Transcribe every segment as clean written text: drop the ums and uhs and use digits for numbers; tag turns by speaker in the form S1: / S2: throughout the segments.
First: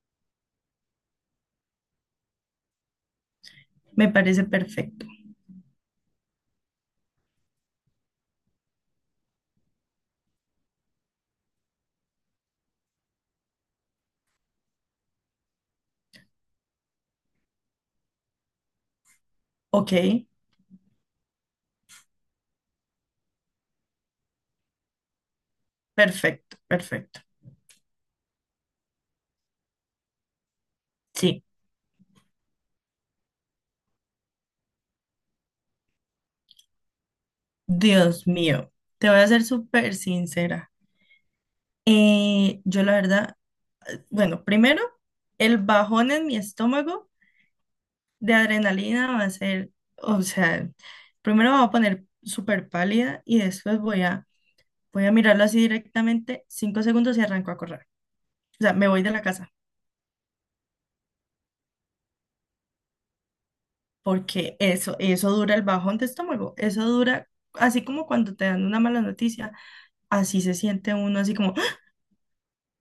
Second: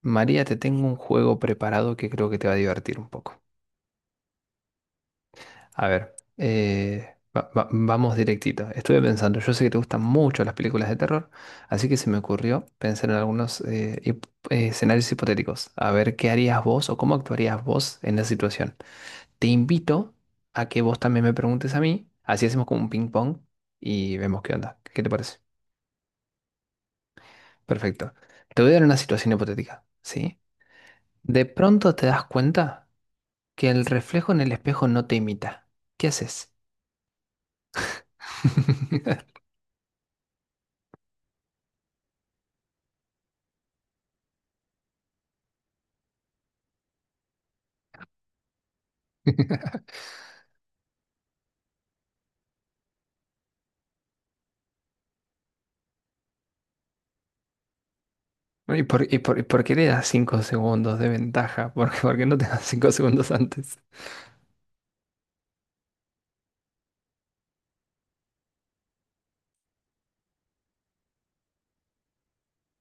S1: María, te tengo un juego preparado que creo que te va a divertir un poco.
S2: Me parece perfecto.
S1: A ver, vamos directito. Estuve pensando, yo sé que te gustan mucho las películas de terror, así que se me ocurrió pensar en algunos escenarios hipotéticos. A ver, ¿qué harías vos o cómo actuarías vos en la situación? Te
S2: Ok,
S1: invito a que vos también me preguntes a mí, así hacemos como un ping pong y vemos qué onda. ¿Qué te parece?
S2: perfecto, perfecto.
S1: Perfecto. Te voy a dar una situación hipotética, ¿sí?
S2: Sí,
S1: De pronto te das cuenta. Que el reflejo en el espejo no te imita. ¿Qué haces?
S2: Dios mío, te voy a ser súper sincera. Yo la verdad, bueno, primero, el bajón en mi estómago de adrenalina va a ser, o sea, primero me voy a poner súper pálida y después voy a mirarlo así directamente, 5 segundos y arranco a correr. O sea,
S1: ¿Y
S2: me
S1: por,
S2: voy de
S1: y
S2: la
S1: por- y
S2: casa,
S1: por qué le das 5 segundos de ventaja? ¿Por qué no te das 5 segundos antes?
S2: porque eso dura el bajón de estómago, eso dura, así como cuando te dan una mala noticia así se siente uno, así como ¡ah!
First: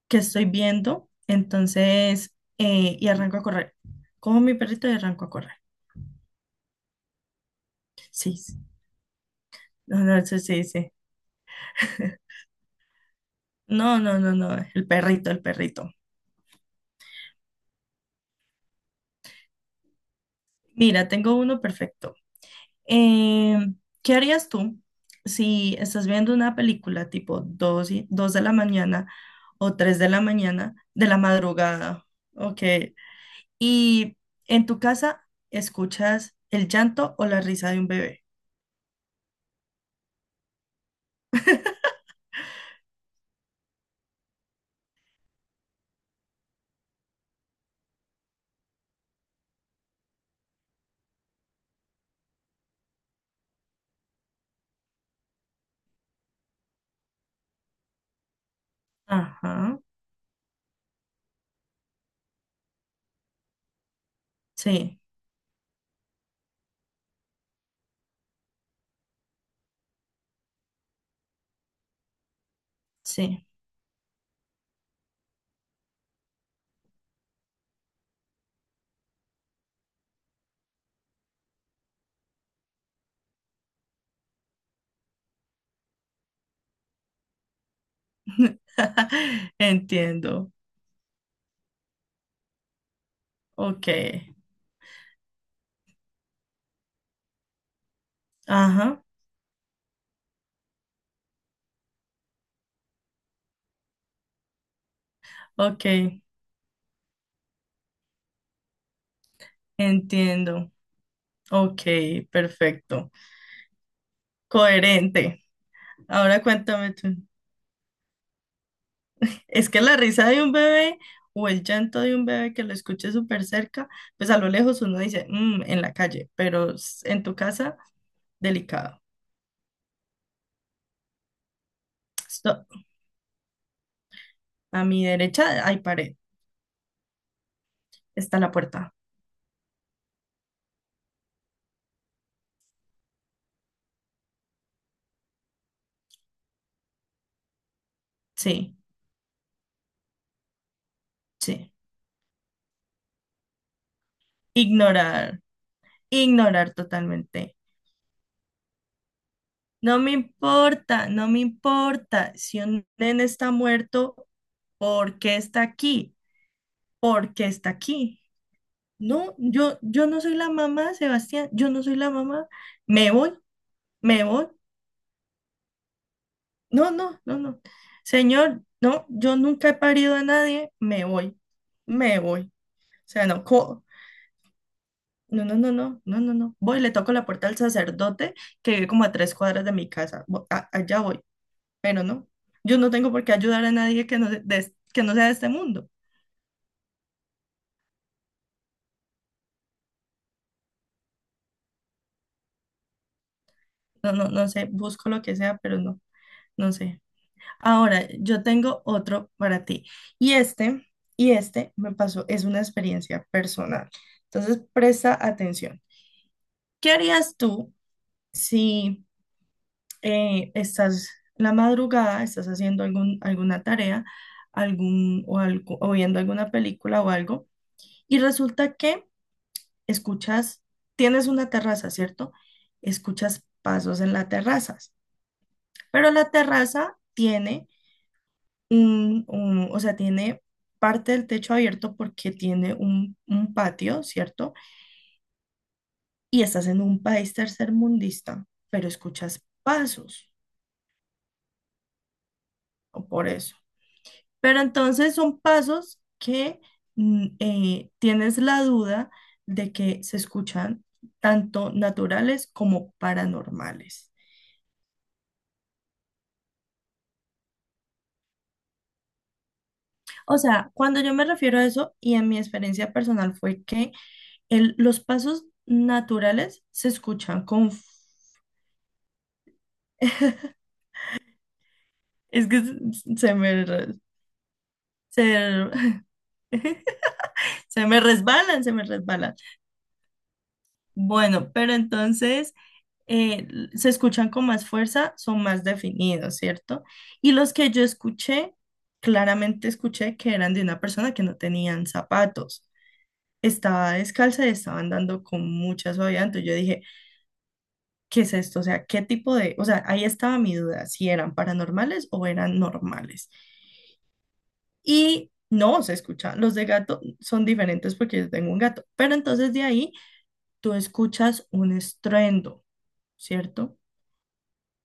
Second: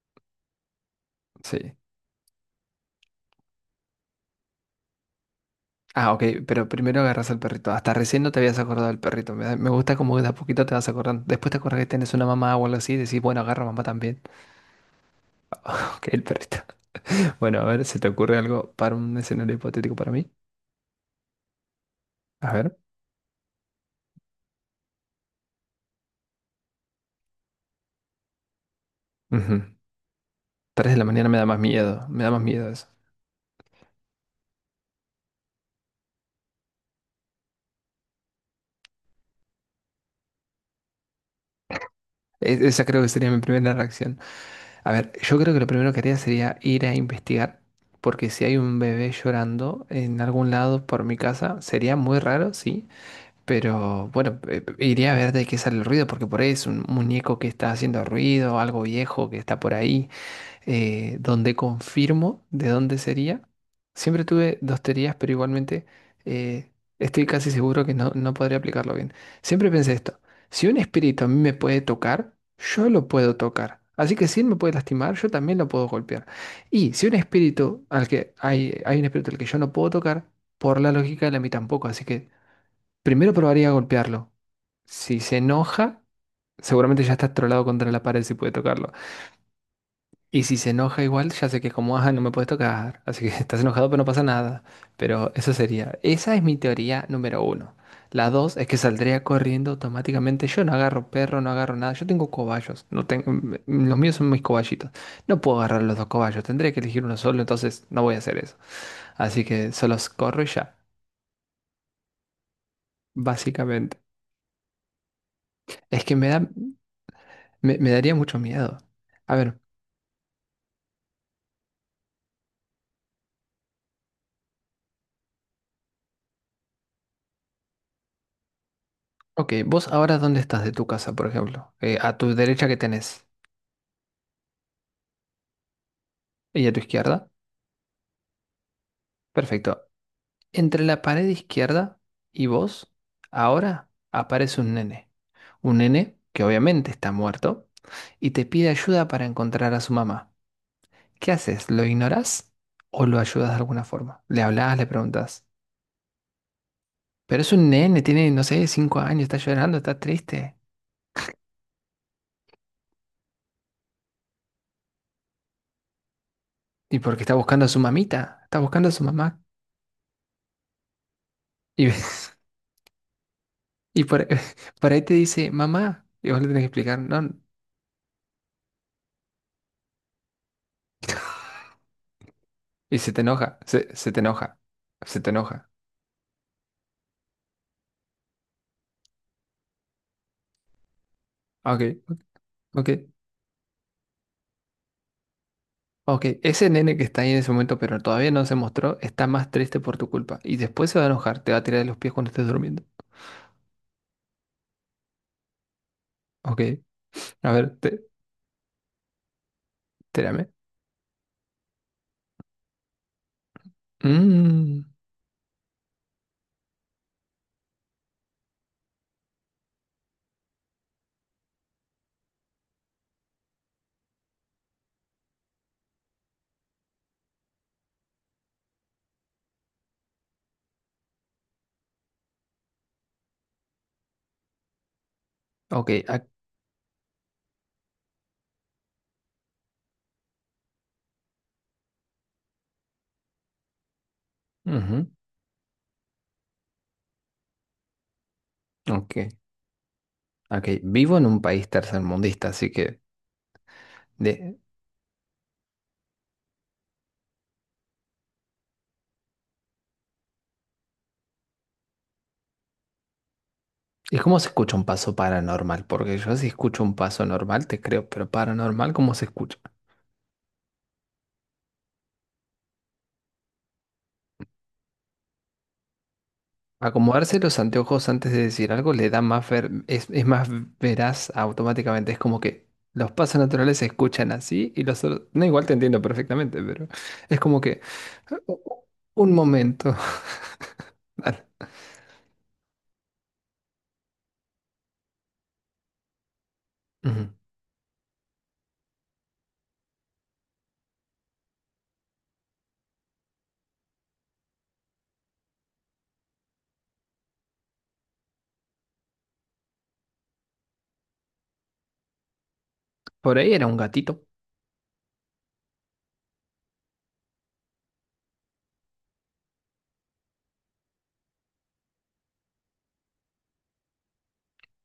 S2: Qué estoy viendo,
S1: Sí.
S2: entonces, y arranco a correr. Como mi perrito y arranco a correr.
S1: Ah, ok, pero primero agarras al perrito. Hasta recién no
S2: Sí,
S1: te
S2: sí.
S1: habías acordado del perrito. Me gusta
S2: No,
S1: como que
S2: no,
S1: de a
S2: sí, sí,
S1: poquito te vas
S2: sí.
S1: acordando. Después te acuerdas que tenés una mamá o algo así y decís, bueno, agarra mamá
S2: No, no,
S1: también.
S2: no, no, el perrito, el perrito.
S1: Ok, el perrito. Bueno, a ver, ¿se te ocurre algo para un escenario hipotético para mí?
S2: Mira, tengo uno perfecto.
S1: A ver.
S2: Eh, ¿Qué harías tú si estás viendo una película tipo 2 de la mañana
S1: Ujú.
S2: o 3 de la mañana
S1: 3 de la
S2: de la
S1: mañana me da más miedo.
S2: madrugada?
S1: Me da más
S2: Ok.
S1: miedo eso.
S2: Y en tu casa escuchas el llanto o la risa de un bebé.
S1: Esa creo que sería mi primera reacción. A ver, yo creo que lo primero que haría sería ir a investigar, porque si hay un bebé llorando en algún lado por mi casa, sería muy raro, sí, pero bueno, iría a ver de qué sale el ruido, porque por ahí es un muñeco que está haciendo ruido, algo viejo que está por
S2: Ajá.
S1: ahí donde confirmo de dónde sería. Siempre tuve dos
S2: Sí,
S1: teorías, pero igualmente eh, estoy casi seguro que no podría aplicarlo bien. Siempre pensé esto, si un espíritu a mí me puede tocar, yo lo puedo
S2: sí.
S1: tocar. Así que si él me puede lastimar, yo también lo puedo golpear. Y si un espíritu al que hay un espíritu al que yo no puedo tocar, por la lógica él a mí tampoco. Así que primero probaría a golpearlo. Si se enoja, seguramente ya está trolado contra la pared si puede tocarlo. Y
S2: Entiendo.
S1: si se enoja igual, ya sé que es como, ah, no me puedes tocar, así que estás
S2: Ok.
S1: enojado, pero no pasa nada. Pero eso sería, esa es mi teoría número uno. La dos es que
S2: Ajá.
S1: saldría corriendo automáticamente. Yo no agarro perro, no agarro nada. Yo tengo cobayos. No tengo, m- m- Los míos son mis cobayitos. No puedo agarrar
S2: Ok.
S1: los dos cobayos. Tendría que elegir uno solo, entonces no voy a hacer eso. Así que solo corro y
S2: Entiendo.
S1: ya,
S2: Ok, perfecto.
S1: básicamente.
S2: Coherente.
S1: Es que me
S2: Ahora
S1: da,
S2: cuéntame tú.
S1: Me daría mucho miedo. A ver,
S2: Es que la risa de un bebé o el llanto de un bebé que lo escuche súper cerca, pues a lo lejos uno dice, "Mm", en la calle, pero en tu casa, delicado.
S1: ok, vos ahora dónde estás de tu casa, por ejemplo. A tu
S2: Esto-
S1: derecha, ¿qué tenés?
S2: a mi derecha hay pared.
S1: ¿Y a tu izquierda?
S2: Está la puerta.
S1: Perfecto. Entre la pared izquierda y vos, ahora aparece un nene. Un nene que obviamente está muerto y te pide
S2: Sí,
S1: ayuda para encontrar a su mamá. ¿Qué haces?
S2: sí.
S1: ¿Lo ignorás o lo ayudas de alguna forma? Le hablas, le
S2: Ignorar.
S1: preguntas.
S2: Ignorar
S1: Pero es
S2: totalmente.
S1: un nene, tiene, no sé, cinco años, está llorando, está
S2: No me
S1: triste.
S2: importa, no me importa. Si un nene está muerto, ¿por qué está aquí?
S1: Y porque está
S2: ¿Por qué
S1: buscando a
S2: está
S1: su
S2: aquí?
S1: mamita, está buscando a su
S2: No,
S1: mamá.
S2: yo no soy la mamá, Sebastián, yo no
S1: Y,
S2: soy la
S1: ves-
S2: mamá. Me voy,
S1: y
S2: me
S1: por,
S2: voy.
S1: por ahí te dice, mamá. Y vos le tenés que
S2: No,
S1: explicar,
S2: no,
S1: no.
S2: no, no. Señor, no, yo nunca he parido a nadie, me voy, me voy. O
S1: Y se te
S2: sea, no,
S1: enoja, se, se te enoja, se te
S2: no, no,
S1: enoja.
S2: no, no, no, no, no. Voy, le toco la puerta al sacerdote que vive como a 3 cuadras de mi casa. Allá voy.
S1: Ah, ok,
S2: Pero no, yo
S1: ok.
S2: no tengo por qué ayudar a nadie que no, que no sea de este mundo.
S1: Ok, ese nene que está ahí en ese momento, pero todavía no se mostró, está más triste por tu culpa. Y después se va a enojar, te va a tirar de los pies cuando estés durmiendo.
S2: No, no, no sé, busco lo que sea, pero no,
S1: Ok,
S2: no sé.
S1: a ver,
S2: Ahora, yo tengo otro para ti. Y
S1: espérame.
S2: este, y este me pasó, es una experiencia personal. Entonces,
S1: Mm,
S2: presta atención. ¿Qué harías tú si estás la madrugada, estás haciendo alguna tarea, algún, o, algo, o viendo alguna película o algo, y resulta que escuchas, tienes una terraza, ¿cierto? Escuchas pasos en la terraza,
S1: ok,
S2: pero
S1: ac-
S2: la terraza tiene o sea, tiene parte del techo abierto porque tiene un patio, ¿cierto?
S1: ujú,
S2: Y estás en un país tercermundista, pero
S1: ok,
S2: escuchas pasos,
S1: ok. Vivo en un país tercermundista, así que...
S2: o por eso.
S1: De,
S2: Pero entonces son pasos que tienes la duda de que se escuchan tanto naturales como paranormales.
S1: ¿y cómo se escucha un paso paranormal? Porque yo si escucho un paso normal, te creo, pero paranormal, ¿cómo se escucha?
S2: O sea, cuando yo me refiero a eso y en mi experiencia personal fue que los pasos naturales se
S1: Acomodarse
S2: escuchan
S1: los
S2: con.
S1: anteojos antes de decir algo le da más ver, es más veraz automáticamente. Es como
S2: Es que
S1: que los
S2: se se
S1: pasos
S2: me,
S1: naturales se
S2: re-
S1: escuchan así y los otros. No, igual
S2: se,
S1: te entiendo perfectamente, pero es como que.
S2: se me
S1: "U-
S2: resbalan, se me
S1: Un
S2: resbalan.
S1: momento. Dale.
S2: Bueno, pero entonces eh, se escuchan con más fuerza, son más definidos, ¿cierto?
S1: Ujú.
S2: Y los que yo escuché, claramente escuché que eran de una persona que no tenían zapatos. Estaba descalza y estaba andando con mucha suavidad. Entonces yo dije, ¿qué es esto? O sea, o sea, ahí estaba mi duda, si eran paranormales o eran normales.
S1: Por ahí era un gatito.
S2: Y no, se escucha, los de gato son diferentes porque yo tengo un gato, pero entonces de ahí tú escuchas un estruendo, ¿cierto?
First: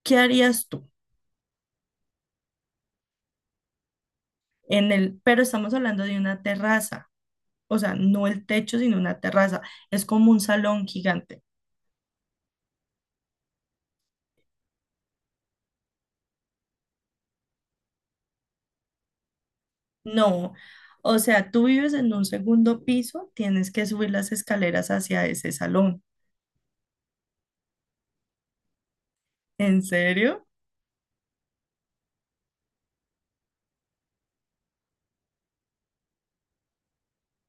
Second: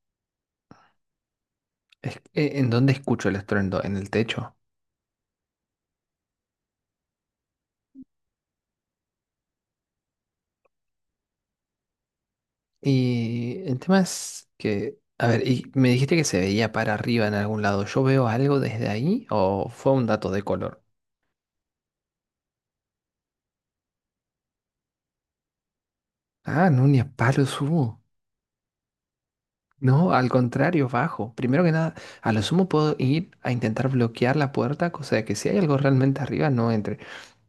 S2: ¿Qué harías tú?
S1: ¿En dónde escucho el estruendo? En el techo.
S2: Pero estamos hablando de una terraza, o sea, no el techo, sino una terraza, es como un salón gigante.
S1: Y el tema es que. A ver, y me dijiste que se veía para arriba en algún lado. ¿Yo veo algo desde ahí o fue un dato de
S2: No.
S1: color?
S2: O sea, tú vives en un segundo piso, tienes que subir las escaleras hacia ese salón.
S1: Ah, no, ni a palos hubo.
S2: ¿En
S1: No, al
S2: serio?
S1: contrario, bajo. Primero que nada, a lo sumo puedo ir a intentar bloquear la puerta, cosa de que si hay algo realmente arriba no entre.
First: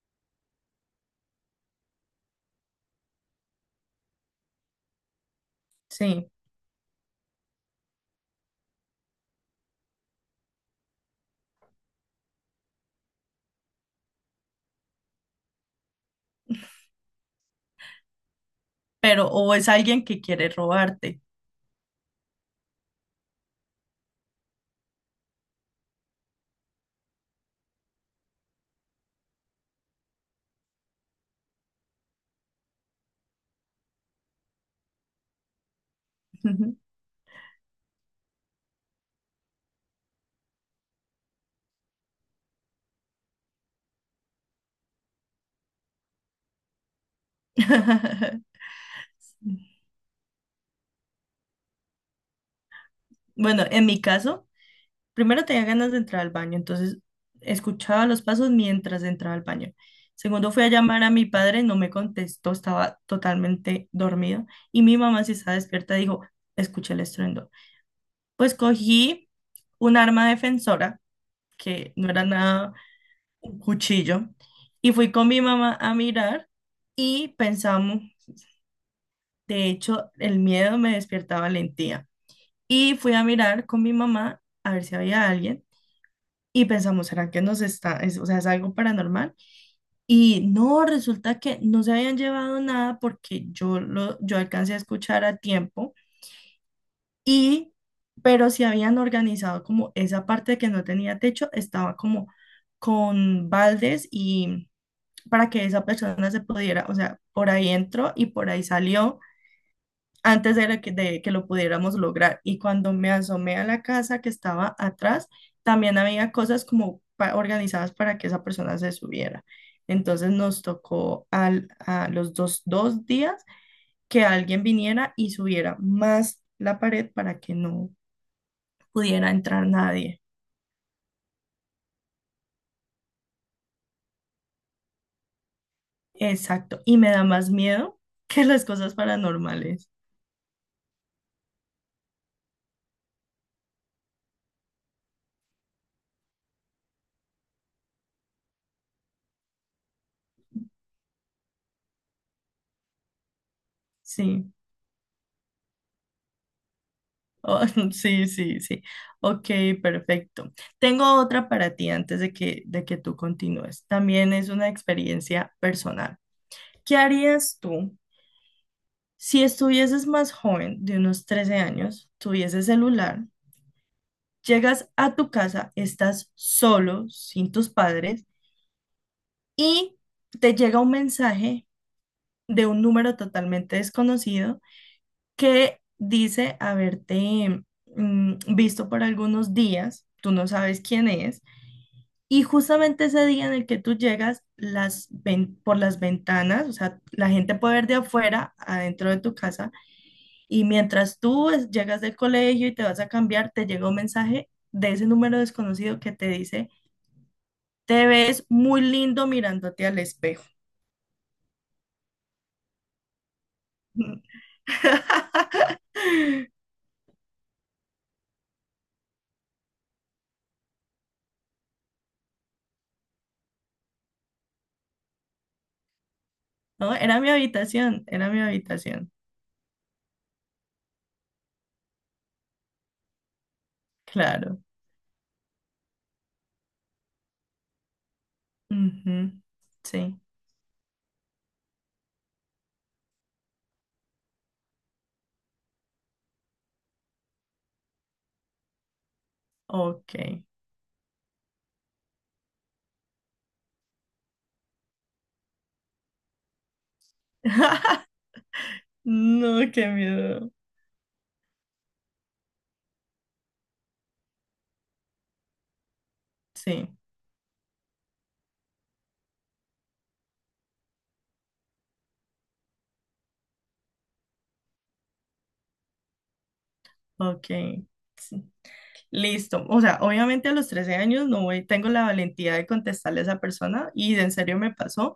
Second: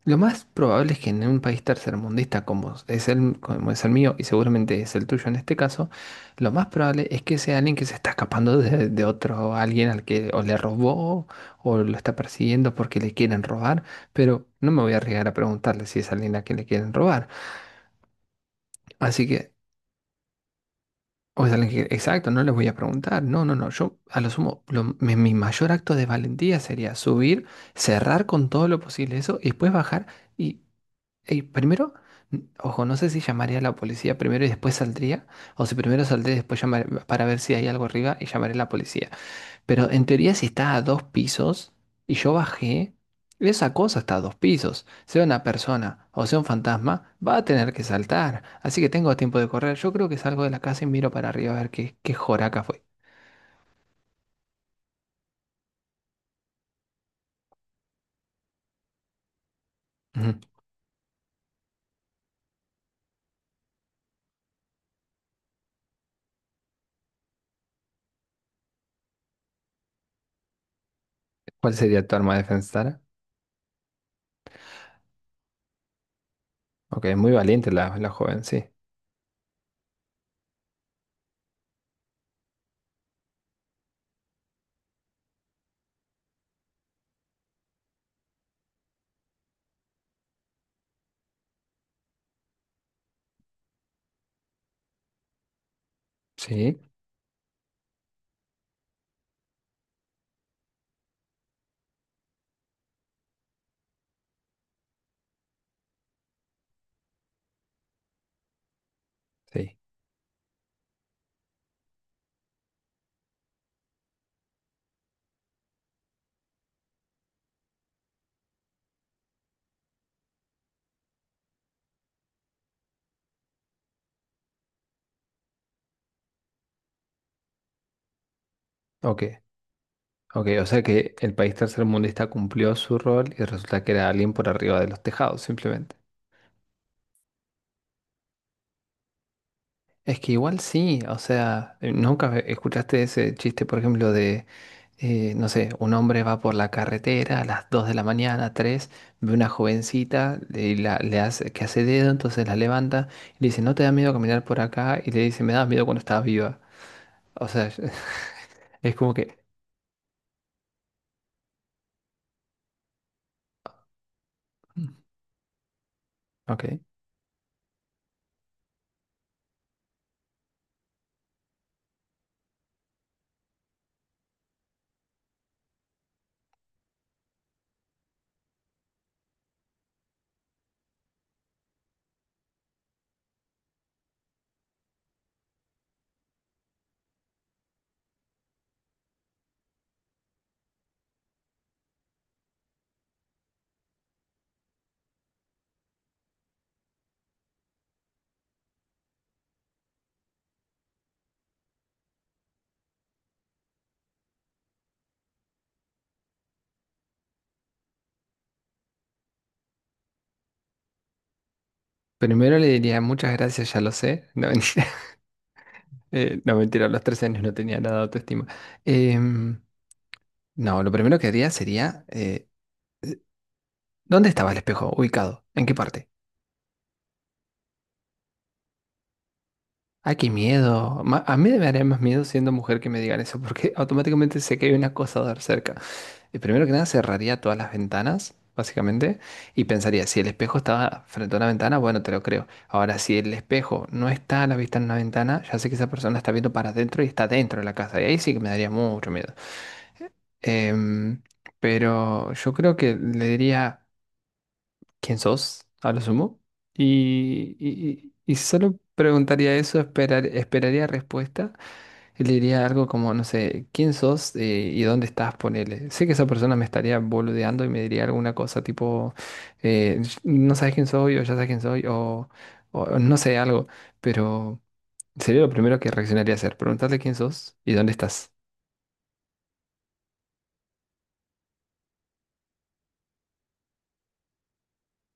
S1: Lo más probable es que en un país tercermundista como es el mío y seguramente es el tuyo en este caso,
S2: Sí.
S1: lo más probable es que sea alguien que se está escapando de otro, alguien al que o le robó o lo está persiguiendo porque le quieren robar, pero no me voy a arriesgar a preguntarle si es alguien a quien le quieren robar. Así
S2: Pero
S1: que,
S2: o es alguien que quiere robarte.
S1: o sea, le dije, exacto, no les voy a preguntar. No, no, no. Yo, a lo sumo, mi mayor acto de valentía sería subir, cerrar con todo lo posible eso y después bajar. Y, y primero, ojo, no sé si llamaría a la policía primero y después saldría, o si primero saldría y después
S2: Ujú.
S1: llamaré para ver si hay algo arriba y llamaré a la policía. Pero en teoría, si está a dos pisos y yo bajé, esa cosa está a dos pisos. Sea una persona o sea un fantasma, va a tener que saltar. Así que tengo tiempo de correr. Yo creo que salgo de la casa y miro para arriba a ver qué, qué joraca fue.
S2: Bueno, en mi caso, primero tenía ganas de entrar al baño, entonces escuchaba los pasos mientras entraba al baño.
S1: Ujú.
S2: Segundo, fui a llamar a mi padre, no me contestó, estaba totalmente dormido. Y mi mamá, si estaba despierta, dijo, escuché el estruendo. Pues cogí un arma defensora,
S1: ¿Cuál
S2: que
S1: sería
S2: no
S1: tu
S2: era
S1: arma de
S2: nada
S1: defensa?
S2: un cuchillo. Y fui con mi mamá a mirar
S1: Ok, es
S2: y
S1: muy valiente
S2: pensamos,
S1: la joven, sí.
S2: de hecho, el miedo me despierta valentía. Y fui a mirar con mi mamá a ver si había alguien y pensamos, ¿será que nos está, o sea, es algo paranormal? Y no, resulta que no se habían llevado nada porque yo alcancé a escuchar a tiempo
S1: Sí,
S2: y, pero si habían organizado como esa parte que no tenía techo, estaba como con baldes y para que esa persona se pudiera, o sea, por ahí entró y por ahí salió
S1: sí.
S2: antes de que lo pudiéramos lograr. Y cuando me asomé a la casa que estaba atrás, también había cosas como organizadas para que esa persona se subiera. Entonces nos tocó a los dos días que alguien viniera y subiera más la pared para que no
S1: Ok,
S2: pudiera entrar nadie.
S1: ok. O sea que el país tercermundista cumplió su rol y resulta que era alguien por arriba de los tejados, simplemente.
S2: Exacto. Y me da más miedo que las cosas paranormales.
S1: Es que igual sí, o sea, nunca escuchaste ese chiste, por ejemplo, no sé, un hombre va por la carretera a las 2 de la mañana, 3 ve una jovencita y le hace, que hace dedo, entonces la levanta y le dice, ¿no te da miedo caminar
S2: Sí.
S1: por acá? Y le dice, me da miedo cuando estaba viva. O
S2: Oh,
S1: sea,
S2: sí, sí, sí.
S1: es como que,
S2: Ok, perfecto. Tengo otra para ti antes de que tú continúes. También es una
S1: mm,
S2: experiencia personal.
S1: ok.
S2: ¿Qué harías tú si estuvieses más joven, de unos 13 años, tuvieses celular, llegas a tu casa, estás solo, sin tus padres, y te llega un mensaje de un número totalmente desconocido que dice haberte visto por algunos días, tú no sabes quién es. Y justamente ese día en el que tú llegas, por las ventanas, o sea, la gente puede ver de afuera, adentro de tu casa, y mientras llegas del colegio y te vas a cambiar, te llega un mensaje de ese número desconocido que te dice, te ves muy lindo mirándote al espejo.
S1: Primero le diría, muchas gracias, ya lo sé. No, mentira. No, mentira, a los 13 años no tenía nada de autoestima. Em, no, lo primero que haría sería... ¿dónde estaba el espejo ubicado? ¿En qué parte?
S2: No, era mi habitación,
S1: Ay, qué miedo. A mí me daría más miedo siendo mujer que me digan eso, porque automáticamente sé
S2: claro.
S1: que hay un acosador cerca. Y primero que nada, cerraría todas las ventanas, básicamente,
S2: Ujú.
S1: y pensaría,
S2: Sí,
S1: si el espejo estaba frente a una ventana, bueno, te lo creo. Ahora, si el espejo no está a la vista en una ventana, ya sé que esa persona está viendo para adentro y está dentro de la casa. Y ahí sí que me daría mucho miedo.
S2: ok.
S1: Em, pero yo creo que le diría... quién sos, a lo sumo. Y, y- y- y solo preguntaría
S2: No,
S1: eso,
S2: qué miedo.
S1: esperaría respuesta. Y le diría algo como, no sé, quién sos y dónde estás, ponele. Sé que esa persona me
S2: Sí,
S1: estaría boludeando y me diría alguna cosa tipo, eh, no sabes quién soy o ya sabes quién soy o no sé, algo. Pero sería lo primero que reaccionaría a hacer, preguntarle quién
S2: ok.
S1: sos y dónde estás.
S2: Listo. O sea, obviamente a los 13 años no voy, tengo la valentía de contestarle a esa persona y en serio me pasó.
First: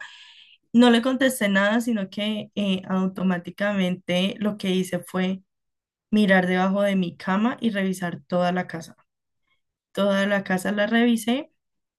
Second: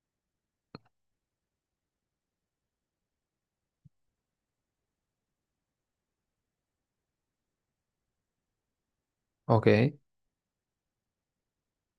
S2: No le contesté nada, sino que automáticamente lo que hice fue mirar debajo de mi cama y revisar toda la casa.
S1: Ok,
S2: Toda la casa la revisé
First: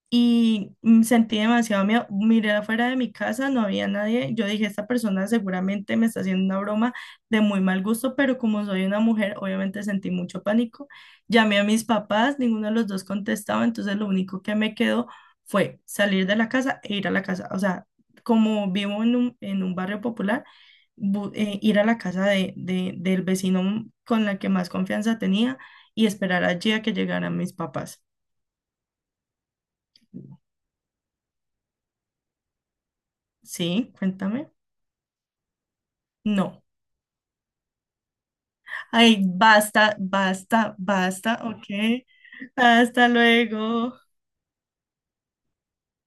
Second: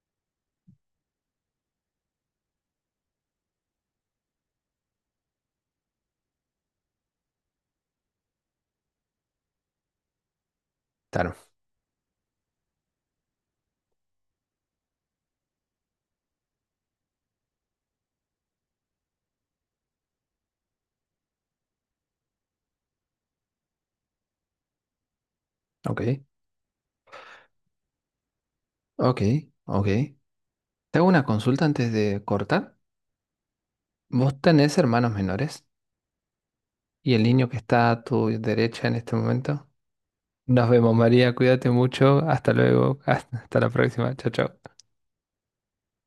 S2: y sentí demasiado miedo. Miré afuera de mi casa, no había nadie. Yo dije, esta persona seguramente me está haciendo una broma de muy mal gusto, pero como soy una mujer, obviamente sentí mucho pánico.
S1: claro.
S2: Llamé a mis papás, ninguno de los dos contestaba, entonces lo único que me quedó fue salir de la casa e ir a la casa. O sea, como vivo en un barrio popular, ir a la casa del vecino con la que más confianza tenía
S1: Ok,
S2: y esperar allí a que llegaran mis papás.
S1: ok, ok. Te hago una consulta antes de cortar.
S2: Sí,
S1: ¿Vos
S2: cuéntame.
S1: tenés hermanos menores?
S2: No.
S1: ¿Y el niño que está a tu derecha en este
S2: Ay,
S1: momento?
S2: basta,
S1: Nos
S2: basta,
S1: vemos, María.
S2: basta, ok.
S1: Cuídate mucho. Hasta luego.
S2: Hasta
S1: Hasta la
S2: luego.
S1: próxima. Chao, chao.